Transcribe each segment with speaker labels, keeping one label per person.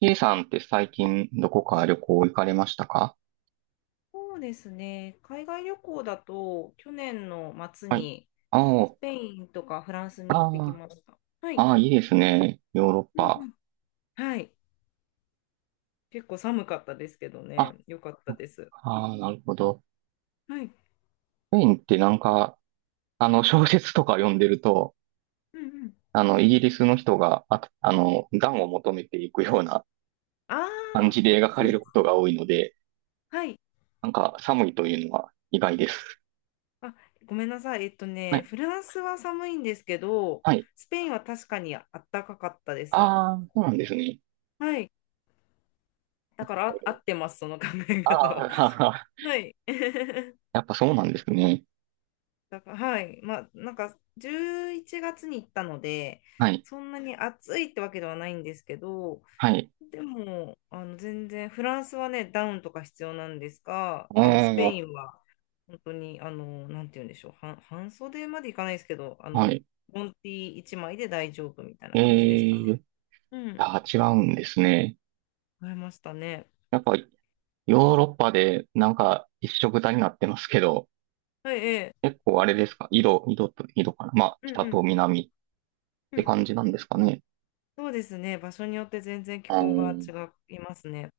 Speaker 1: K さんって最近どこか旅行行かれましたか？
Speaker 2: そうですね。海外旅行だと、去年の末
Speaker 1: はい。
Speaker 2: にス
Speaker 1: あ、
Speaker 2: ペインとかフランス
Speaker 1: あ
Speaker 2: に行ってきました。はい。
Speaker 1: ーいいですね。ヨーロッ
Speaker 2: うんう
Speaker 1: パ。
Speaker 2: ん。はい。結構寒かったですけど
Speaker 1: あ、
Speaker 2: ね。よかったです。
Speaker 1: ああ、なるほど。
Speaker 2: はい。
Speaker 1: スペインってなんか、小説とか読んでると、
Speaker 2: うんうん。
Speaker 1: イギリスの人が、暖を求めていくような
Speaker 2: あ
Speaker 1: 感
Speaker 2: あ、
Speaker 1: じで描か
Speaker 2: そ
Speaker 1: れ
Speaker 2: う
Speaker 1: る
Speaker 2: で
Speaker 1: こ
Speaker 2: す。
Speaker 1: とが多いので、
Speaker 2: はい。
Speaker 1: なんか寒いというのは意外です。
Speaker 2: あ、ごめんなさい。
Speaker 1: は
Speaker 2: ね、
Speaker 1: い。
Speaker 2: フランスは寒いんですけど、
Speaker 1: はい。
Speaker 2: スペインは確かにあったかかったで
Speaker 1: あ
Speaker 2: す。
Speaker 1: あ、そうなんですね。
Speaker 2: はい。だからあ、合っ てます、その考え
Speaker 1: あ
Speaker 2: 方は。
Speaker 1: あ、
Speaker 2: はい。
Speaker 1: やっぱそうなんですね。
Speaker 2: だから、はい。まあ、なんか、11月に行ったので、
Speaker 1: はい。
Speaker 2: そんなに暑いってわけではないんですけど、
Speaker 1: はい。
Speaker 2: でも、あの、全然、フランスはね、ダウンとか必要なんですが、
Speaker 1: お
Speaker 2: あの、スペ
Speaker 1: ー、
Speaker 2: インは、本当に、あの、なんて言うんでしょう、半袖までいかないですけど、あ
Speaker 1: は
Speaker 2: の、
Speaker 1: い。
Speaker 2: ボンティ1枚で大丈夫みたいな感じでした
Speaker 1: え
Speaker 2: ね。
Speaker 1: え、
Speaker 2: うん。
Speaker 1: あ、違うんですね。
Speaker 2: 買いましたね。
Speaker 1: やっぱヨーロッパでなんか一緒くたになってますけど、
Speaker 2: はい、ええ。
Speaker 1: 結構あれですか？色、色と色かな、まあ、
Speaker 2: うん
Speaker 1: 北
Speaker 2: う
Speaker 1: と
Speaker 2: ん。
Speaker 1: 南っ
Speaker 2: う
Speaker 1: て
Speaker 2: ん。
Speaker 1: 感じなんですかね。
Speaker 2: そうですね。場所によって全然気
Speaker 1: あ
Speaker 2: 候が
Speaker 1: ー、
Speaker 2: 違いますね。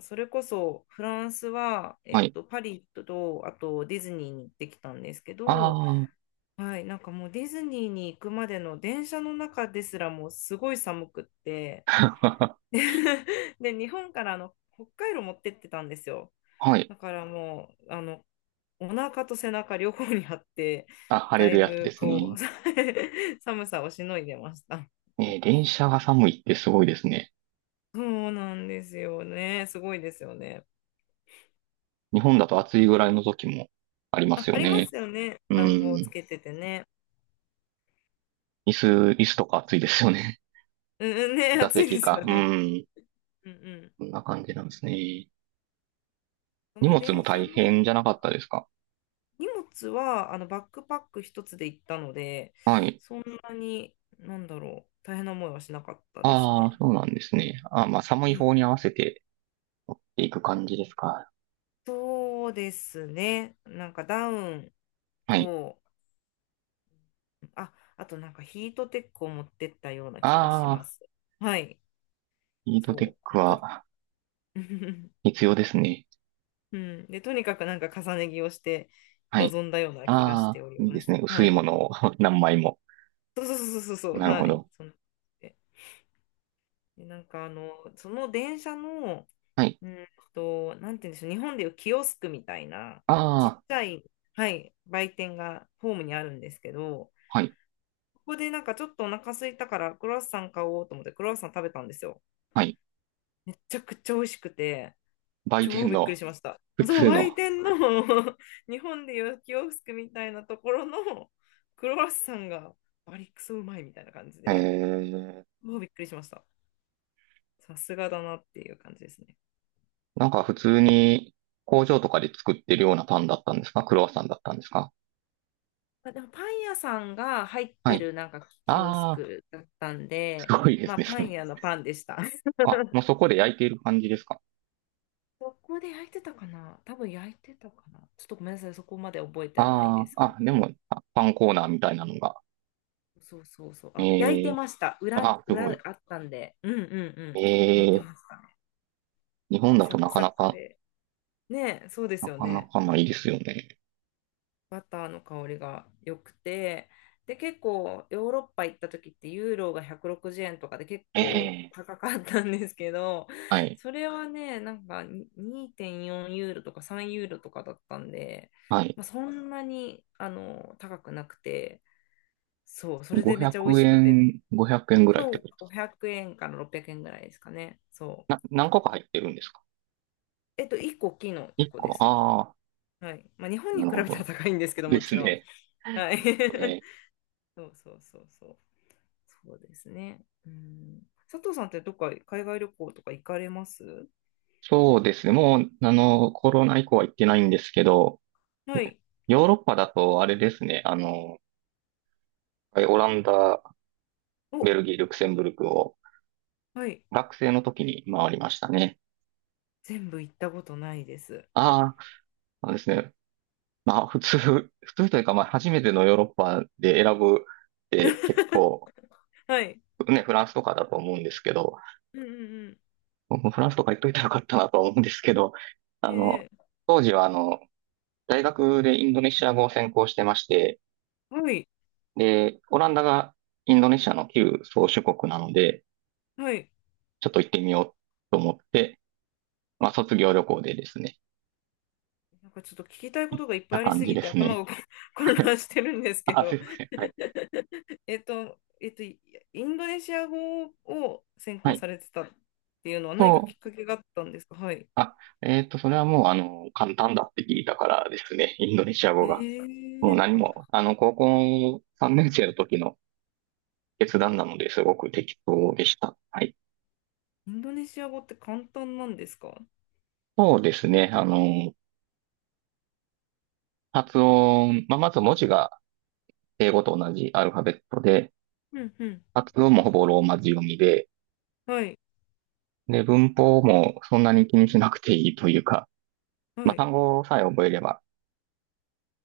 Speaker 2: それこそフランスは、
Speaker 1: はい。
Speaker 2: パリとあとディズニーに行ってきたんですけど、
Speaker 1: あ
Speaker 2: はい、なんかもうディズニーに行くまでの電車の中ですらもうすごい寒くって
Speaker 1: あ、
Speaker 2: で で日本から、あの、北海道持ってってたんですよ。
Speaker 1: はい。
Speaker 2: だからもう、あの、お腹と背中両方にあって、
Speaker 1: あ、晴れ
Speaker 2: だ
Speaker 1: る
Speaker 2: い
Speaker 1: やつで
Speaker 2: ぶ
Speaker 1: す
Speaker 2: こう
Speaker 1: ね。
Speaker 2: 寒さをしのいでました。
Speaker 1: えー、電車が寒いってすごいですね。
Speaker 2: そうなんですよね、すごいですよね。
Speaker 1: 日本だと暑いぐらいの時もありま
Speaker 2: あ、
Speaker 1: すよ
Speaker 2: ありま
Speaker 1: ね。
Speaker 2: すよね。
Speaker 1: う
Speaker 2: 暖房つ
Speaker 1: ん。
Speaker 2: けててね。
Speaker 1: 椅子、椅子とか暑いですよね。
Speaker 2: うんうんね、
Speaker 1: 座
Speaker 2: 暑い
Speaker 1: 席
Speaker 2: です
Speaker 1: か。
Speaker 2: よ
Speaker 1: う
Speaker 2: ね。
Speaker 1: ん。
Speaker 2: うんうん。
Speaker 1: こんな感じなんですね。
Speaker 2: そ
Speaker 1: 荷
Speaker 2: の
Speaker 1: 物も
Speaker 2: 電車
Speaker 1: 大
Speaker 2: の。
Speaker 1: 変じゃなかったですか？
Speaker 2: 荷物は、バックパック一つで行ったので、
Speaker 1: はい。
Speaker 2: そんなに、なんだろう、大変な思いはしなかったです
Speaker 1: ああ、
Speaker 2: ね。
Speaker 1: そうなんですね。あー、まあ、寒い
Speaker 2: うん。
Speaker 1: 方に合わせて持っていく感じですか。
Speaker 2: そうですね。なんかダウン
Speaker 1: はい。
Speaker 2: と、あ、あとなんかヒートテックを持ってったような気がしま
Speaker 1: ああ、
Speaker 2: す。はい、
Speaker 1: ヒートテッ
Speaker 2: そう。
Speaker 1: ク
Speaker 2: と
Speaker 1: は 必要ですね。
Speaker 2: うん。で、とにかくなんか重ね着をして
Speaker 1: はい。
Speaker 2: 臨んだような気がし
Speaker 1: あ
Speaker 2: て
Speaker 1: あ、
Speaker 2: おり
Speaker 1: いいで
Speaker 2: ま
Speaker 1: す
Speaker 2: す。
Speaker 1: ね。薄
Speaker 2: は
Speaker 1: い
Speaker 2: い。
Speaker 1: ものを 何枚も。
Speaker 2: そうそうそうそうそう、
Speaker 1: なるほ
Speaker 2: はい。
Speaker 1: ど。
Speaker 2: そので、でなんか、あの、その電車の、
Speaker 1: はい。
Speaker 2: うんなんて言うんでしょう、日本でいうキオスクみたいな、
Speaker 1: あ
Speaker 2: ちっ
Speaker 1: あ、
Speaker 2: ちゃい、はい、売店がホームにあるんですけど、
Speaker 1: はい。
Speaker 2: ここでなんかちょっとお腹空いたからクロワッサン買おうと思ってクロワッサン食べたんですよ。
Speaker 1: はい。
Speaker 2: めちゃくちゃ美味しくて、
Speaker 1: 売店
Speaker 2: 超びっくり
Speaker 1: の
Speaker 2: しました。
Speaker 1: 普
Speaker 2: そう、
Speaker 1: 通
Speaker 2: 売
Speaker 1: の。
Speaker 2: 店の 日本でいうキオスクみたいなところのクロワッサンがバリクソうまいみたいな感じ
Speaker 1: え
Speaker 2: で、
Speaker 1: ー、
Speaker 2: もうびっくりしました。さすがだなっていう感じですね。
Speaker 1: なんか普通に工場とかで作ってるようなパンだったんですか？クロワッサンだったんですか？
Speaker 2: まあ、でもパン屋さんが入っ
Speaker 1: は
Speaker 2: て
Speaker 1: い。
Speaker 2: るなんかキオス
Speaker 1: ああ、
Speaker 2: クだったん
Speaker 1: す
Speaker 2: で、
Speaker 1: ごいで
Speaker 2: ま
Speaker 1: す
Speaker 2: あパン
Speaker 1: ね。
Speaker 2: 屋のパンでした。
Speaker 1: あ、もうそ こで焼いている感じですか。
Speaker 2: そこで焼いてたかな、多分焼いてたかな、ちょっとごめんなさい、そこまで覚えてないで
Speaker 1: あ
Speaker 2: すけ
Speaker 1: あ、あ、で
Speaker 2: ど。
Speaker 1: も、あ、パンコーナーみたいなのが。
Speaker 2: そうそうそう。あ、焼い
Speaker 1: え
Speaker 2: て
Speaker 1: え、
Speaker 2: ました。裏、
Speaker 1: あ、すご
Speaker 2: 裏
Speaker 1: い。
Speaker 2: あったんで。うんうんうん。
Speaker 1: え
Speaker 2: 焼いて
Speaker 1: え、
Speaker 2: ましたね。
Speaker 1: 日
Speaker 2: な
Speaker 1: 本
Speaker 2: んか
Speaker 1: だと
Speaker 2: サク
Speaker 1: なか
Speaker 2: サ
Speaker 1: な
Speaker 2: ク
Speaker 1: か、
Speaker 2: で。ねえ、そうで
Speaker 1: な
Speaker 2: すよ
Speaker 1: かな
Speaker 2: ね。
Speaker 1: かないですよね。
Speaker 2: バターの香りが良くて。で、結構ヨーロッパ行った時ってユーロが160円とかで結
Speaker 1: え
Speaker 2: 構
Speaker 1: え、
Speaker 2: 高かったんですけど、
Speaker 1: はい、
Speaker 2: それはね、なんかに2.4ユーロとか3ユーロとかだったんで、
Speaker 1: はい。
Speaker 2: まあ、そんなに高くなくて、そう、それでめっ
Speaker 1: 500
Speaker 2: ちゃ美味しくて、
Speaker 1: 円、500円ぐらいっ
Speaker 2: そ
Speaker 1: て
Speaker 2: う、
Speaker 1: ことです。
Speaker 2: 500円から600円ぐらいですかね。そ
Speaker 1: な、
Speaker 2: う。
Speaker 1: 何個か入ってるんですか？
Speaker 2: 1個大きいの1個
Speaker 1: 1
Speaker 2: で
Speaker 1: 個。
Speaker 2: す。
Speaker 1: ああ、
Speaker 2: はい。まあ、日本
Speaker 1: な
Speaker 2: に
Speaker 1: る
Speaker 2: 比
Speaker 1: ほ
Speaker 2: べたら
Speaker 1: ど。
Speaker 2: 高いんですけ ど、
Speaker 1: で
Speaker 2: も
Speaker 1: す
Speaker 2: ちろん。
Speaker 1: ね。
Speaker 2: はい。
Speaker 1: ね。
Speaker 2: そうそうそうそう。そうですね。うん。佐藤さんってどっか海外旅行とか行かれます？
Speaker 1: そうですね。もう、コロナ以降は行ってないんですけど、
Speaker 2: はい。
Speaker 1: ヨーロッパだとあれですね。オランダ、ベ
Speaker 2: お、
Speaker 1: ルギー、ルクセンブルクを
Speaker 2: はい。
Speaker 1: 学生の時に回りましたね。
Speaker 2: 全部行ったことないです。
Speaker 1: ああ、そうですね。まあ、普通、普通というか、まあ、初めてのヨーロッパで選ぶって 結構、
Speaker 2: はい。
Speaker 1: ね、フランスとかだと思うんですけど、
Speaker 2: うんうんうん。
Speaker 1: 僕もフランスとか行っといたらよかったなとは思うんですけど、あの、
Speaker 2: ええ、
Speaker 1: 当時は、大学でインドネシア語を専攻してまして、
Speaker 2: はい。
Speaker 1: で、オランダがインドネシアの旧宗主国なので、
Speaker 2: はい。
Speaker 1: ちょっと行ってみようと思って、まあ、卒業旅行でですね、
Speaker 2: なんかちょっと聞きたいことがいっぱ
Speaker 1: な
Speaker 2: いあり
Speaker 1: 感
Speaker 2: す
Speaker 1: じ
Speaker 2: ぎ
Speaker 1: で
Speaker 2: て
Speaker 1: す
Speaker 2: 頭
Speaker 1: ね。
Speaker 2: が混 乱してるんですけ
Speaker 1: あ、す
Speaker 2: ど。
Speaker 1: いません。はい。
Speaker 2: インドネシア語を専
Speaker 1: は
Speaker 2: 攻
Speaker 1: い。
Speaker 2: されてたっていうのは何か
Speaker 1: そ
Speaker 2: きっ
Speaker 1: う
Speaker 2: かけがあったんですか？はい。
Speaker 1: あ、それはもう、簡単だって聞いたからですね、インドネシア語が。もう何
Speaker 2: あ、
Speaker 1: も、高校3年生の時の決断なのですごく適当でした。はい。
Speaker 2: インドネシア語って簡単なんですか？
Speaker 1: そうですね、発音、まあ、まず文字が英語と同じアルファベットで、
Speaker 2: うんうん。
Speaker 1: 発音もほぼローマ字読みで、
Speaker 2: はい、
Speaker 1: で、文法もそんなに気にしなくていいというか、
Speaker 2: は
Speaker 1: まあ、
Speaker 2: い、
Speaker 1: 単語さえ覚えれば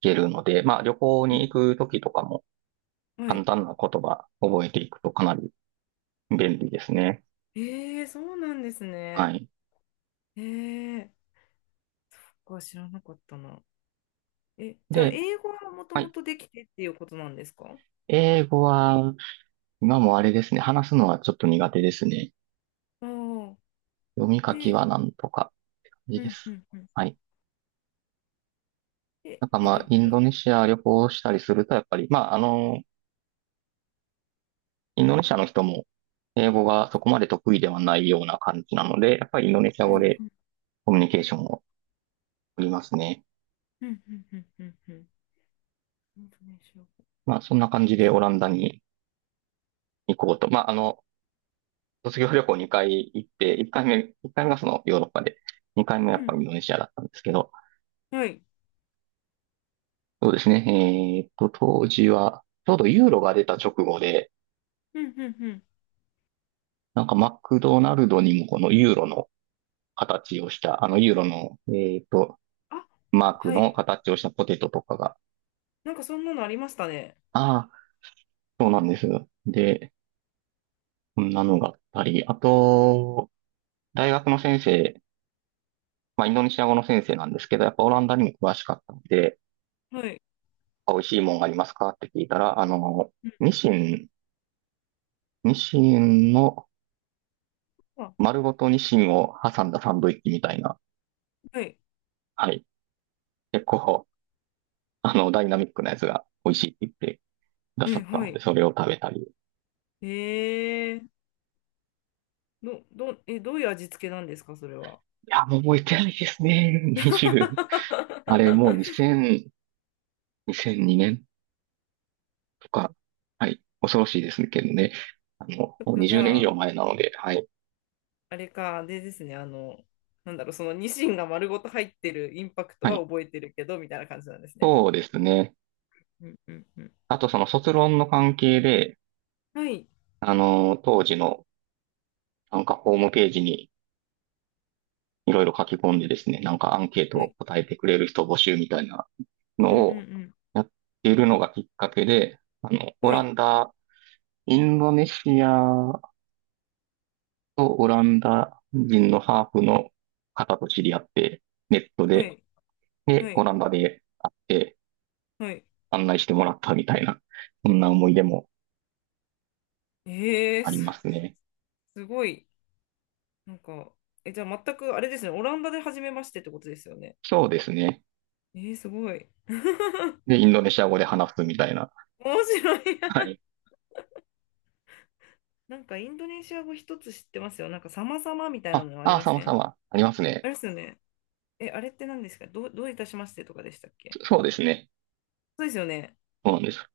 Speaker 1: いけるので、まあ、旅行
Speaker 2: う
Speaker 1: に
Speaker 2: ん、
Speaker 1: 行く時とかも
Speaker 2: は
Speaker 1: 簡
Speaker 2: い。
Speaker 1: 単な言葉覚えていくとかなり便利ですね。
Speaker 2: ええ、そうなんです
Speaker 1: は
Speaker 2: ね。
Speaker 1: い。
Speaker 2: ええ、僕は知らなかったな。え、じゃあ、
Speaker 1: で、
Speaker 2: 英語はもと
Speaker 1: は
Speaker 2: も
Speaker 1: い。
Speaker 2: とできてっていうことなんですか？
Speaker 1: 英語は、今もあれですね。話すのはちょっと苦手ですね。
Speaker 2: ああ。
Speaker 1: 読み書き
Speaker 2: で、
Speaker 1: はなんとか、感じ
Speaker 2: う
Speaker 1: で
Speaker 2: んう
Speaker 1: す。
Speaker 2: んうん。
Speaker 1: はい。
Speaker 2: で、
Speaker 1: なんかま
Speaker 2: う
Speaker 1: あ、
Speaker 2: ん
Speaker 1: インドネシア旅行したりすると、やっぱり、インドネシアの人も、英語がそこまで得意ではないような感じなので、やっぱりインドネシア
Speaker 2: う
Speaker 1: 語
Speaker 2: ん
Speaker 1: でコミュニケーションを取りますね。
Speaker 2: うんうんうんうんうん。インドネシア語。
Speaker 1: まあ、そんな感じで
Speaker 2: え、
Speaker 1: オランダに行こうと。卒業旅行2回行って、1回目、1回がそのヨーロッパで、2回目はやっぱりインドネシアだったんですけど、
Speaker 2: はい。
Speaker 1: そうですね。当時は、ちょうどユーロが出た直後で、
Speaker 2: うんうんうん。
Speaker 1: なんかマクドナルドにもこのユーロの形をした、あのユーロの、ーっと、
Speaker 2: あ、
Speaker 1: マーク
Speaker 2: は
Speaker 1: の
Speaker 2: い。
Speaker 1: 形をしたポテトとかが、
Speaker 2: なんかそんなのありましたね。
Speaker 1: ああ、そうなんです。で、こんなのがあったり、あと、大学の先生、まあ、インドネシア語の先生なんですけど、やっぱオランダにも詳しかったので、
Speaker 2: はい。
Speaker 1: 美味しいもんがありますかって聞いたら、
Speaker 2: うん。
Speaker 1: ニシン、ニシンの
Speaker 2: あ、
Speaker 1: 丸ごとニシンを挟んだサンドイッチみたいな、
Speaker 2: はい。
Speaker 1: はい、結構、ダイナミックなやつが美味しいって言ってくださ
Speaker 2: え、
Speaker 1: った
Speaker 2: は
Speaker 1: ので、
Speaker 2: い。
Speaker 1: それを食べたり。い
Speaker 2: えー、どういう味付けなんですか、それは。
Speaker 1: や、もう覚えてないですね。20。あれ、もう 2000、2002年とか。はい。恐ろしいですけどね。
Speaker 2: そっ
Speaker 1: もう
Speaker 2: か、じ
Speaker 1: 20年以
Speaker 2: ゃ
Speaker 1: 上
Speaker 2: あ、
Speaker 1: 前なので、はい。
Speaker 2: あれか、でですね、なんだろう、そのニシンが丸ごと入ってるインパクト
Speaker 1: は
Speaker 2: は
Speaker 1: い。
Speaker 2: 覚えてるけど、みたいな感じなんですね。
Speaker 1: そうですね。
Speaker 2: うんうんうん。
Speaker 1: あと、その卒論の関係で、
Speaker 2: はい、
Speaker 1: 当時の、なんかホームページにいろいろ書き込んでですね、なんかアンケート
Speaker 2: は
Speaker 1: を
Speaker 2: い、
Speaker 1: 答えてくれる人募集みたいなの
Speaker 2: うんう
Speaker 1: を
Speaker 2: ん
Speaker 1: やっているのがきっかけで、あの、
Speaker 2: うん。
Speaker 1: オ
Speaker 2: は
Speaker 1: ラ
Speaker 2: い、
Speaker 1: ンダ、インドネシアとオランダ人のハーフの方と知り合って、ネット
Speaker 2: は
Speaker 1: で、
Speaker 2: い、は
Speaker 1: で、オ
Speaker 2: い、
Speaker 1: ランダで会って
Speaker 2: はい。
Speaker 1: 案内してもらったみたいな、そんな思い出も
Speaker 2: えー、
Speaker 1: あり
Speaker 2: す、
Speaker 1: ますね。
Speaker 2: すごい。なんか、え、じゃあ全くあれですね、オランダで初めましてってことですよね。
Speaker 1: そうですね。
Speaker 2: すごい。
Speaker 1: で、インドネシア語で話すみたいな。
Speaker 2: 面白い
Speaker 1: は
Speaker 2: な。
Speaker 1: い。
Speaker 2: なんかインドネシア語一つ知ってますよ。なんか様々みたいな
Speaker 1: あ、
Speaker 2: のあり
Speaker 1: あ、
Speaker 2: ま
Speaker 1: 様
Speaker 2: せん？
Speaker 1: 々あります
Speaker 2: あ
Speaker 1: ね。
Speaker 2: れですよね。え、あれって何ですか？どういたしましてとかでしたっけ？
Speaker 1: そ、そうですね。
Speaker 2: そうですよね。
Speaker 1: そうなんです。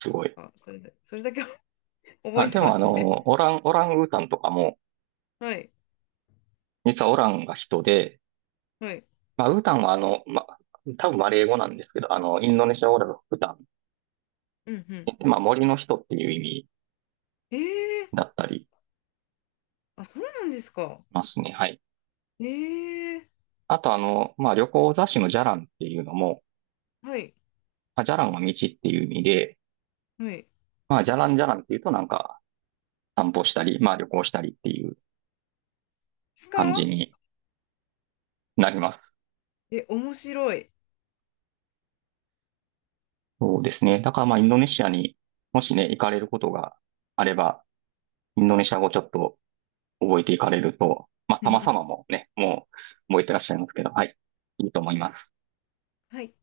Speaker 1: すごい。
Speaker 2: あ、それだけ 覚
Speaker 1: あ、
Speaker 2: えて
Speaker 1: でも
Speaker 2: ま
Speaker 1: あ
Speaker 2: すね。
Speaker 1: の、オランウータンとかも、
Speaker 2: はい。
Speaker 1: 実はオランが人で、
Speaker 2: はい。
Speaker 1: まあ、ウタンは多分マレー語なんですけど、インドネシア語だとウタ
Speaker 2: うんうん。
Speaker 1: ン、まあ、森の人っていう意味
Speaker 2: えー、
Speaker 1: だったり
Speaker 2: あ、そうなんですか。
Speaker 1: ますね。はい。
Speaker 2: えー、
Speaker 1: あとあの、まあ、旅行雑誌のジャランっていうのも、
Speaker 2: はい。
Speaker 1: まあ、ジャランは道っていう意味で、
Speaker 2: はい。で
Speaker 1: まあ、ジャランジャランっていうとなんか散歩したり、まあ、旅行したりっていう
Speaker 2: す
Speaker 1: 感じ
Speaker 2: か？
Speaker 1: になります。
Speaker 2: え、面白い。
Speaker 1: そうですね。だからまあ、インドネシアにもしね、行かれることがあれば、インドネシア語ちょっと覚えていかれると、まあ、様々 もね、もう覚えてらっしゃいますけど、はい、いいと思います。
Speaker 2: はい。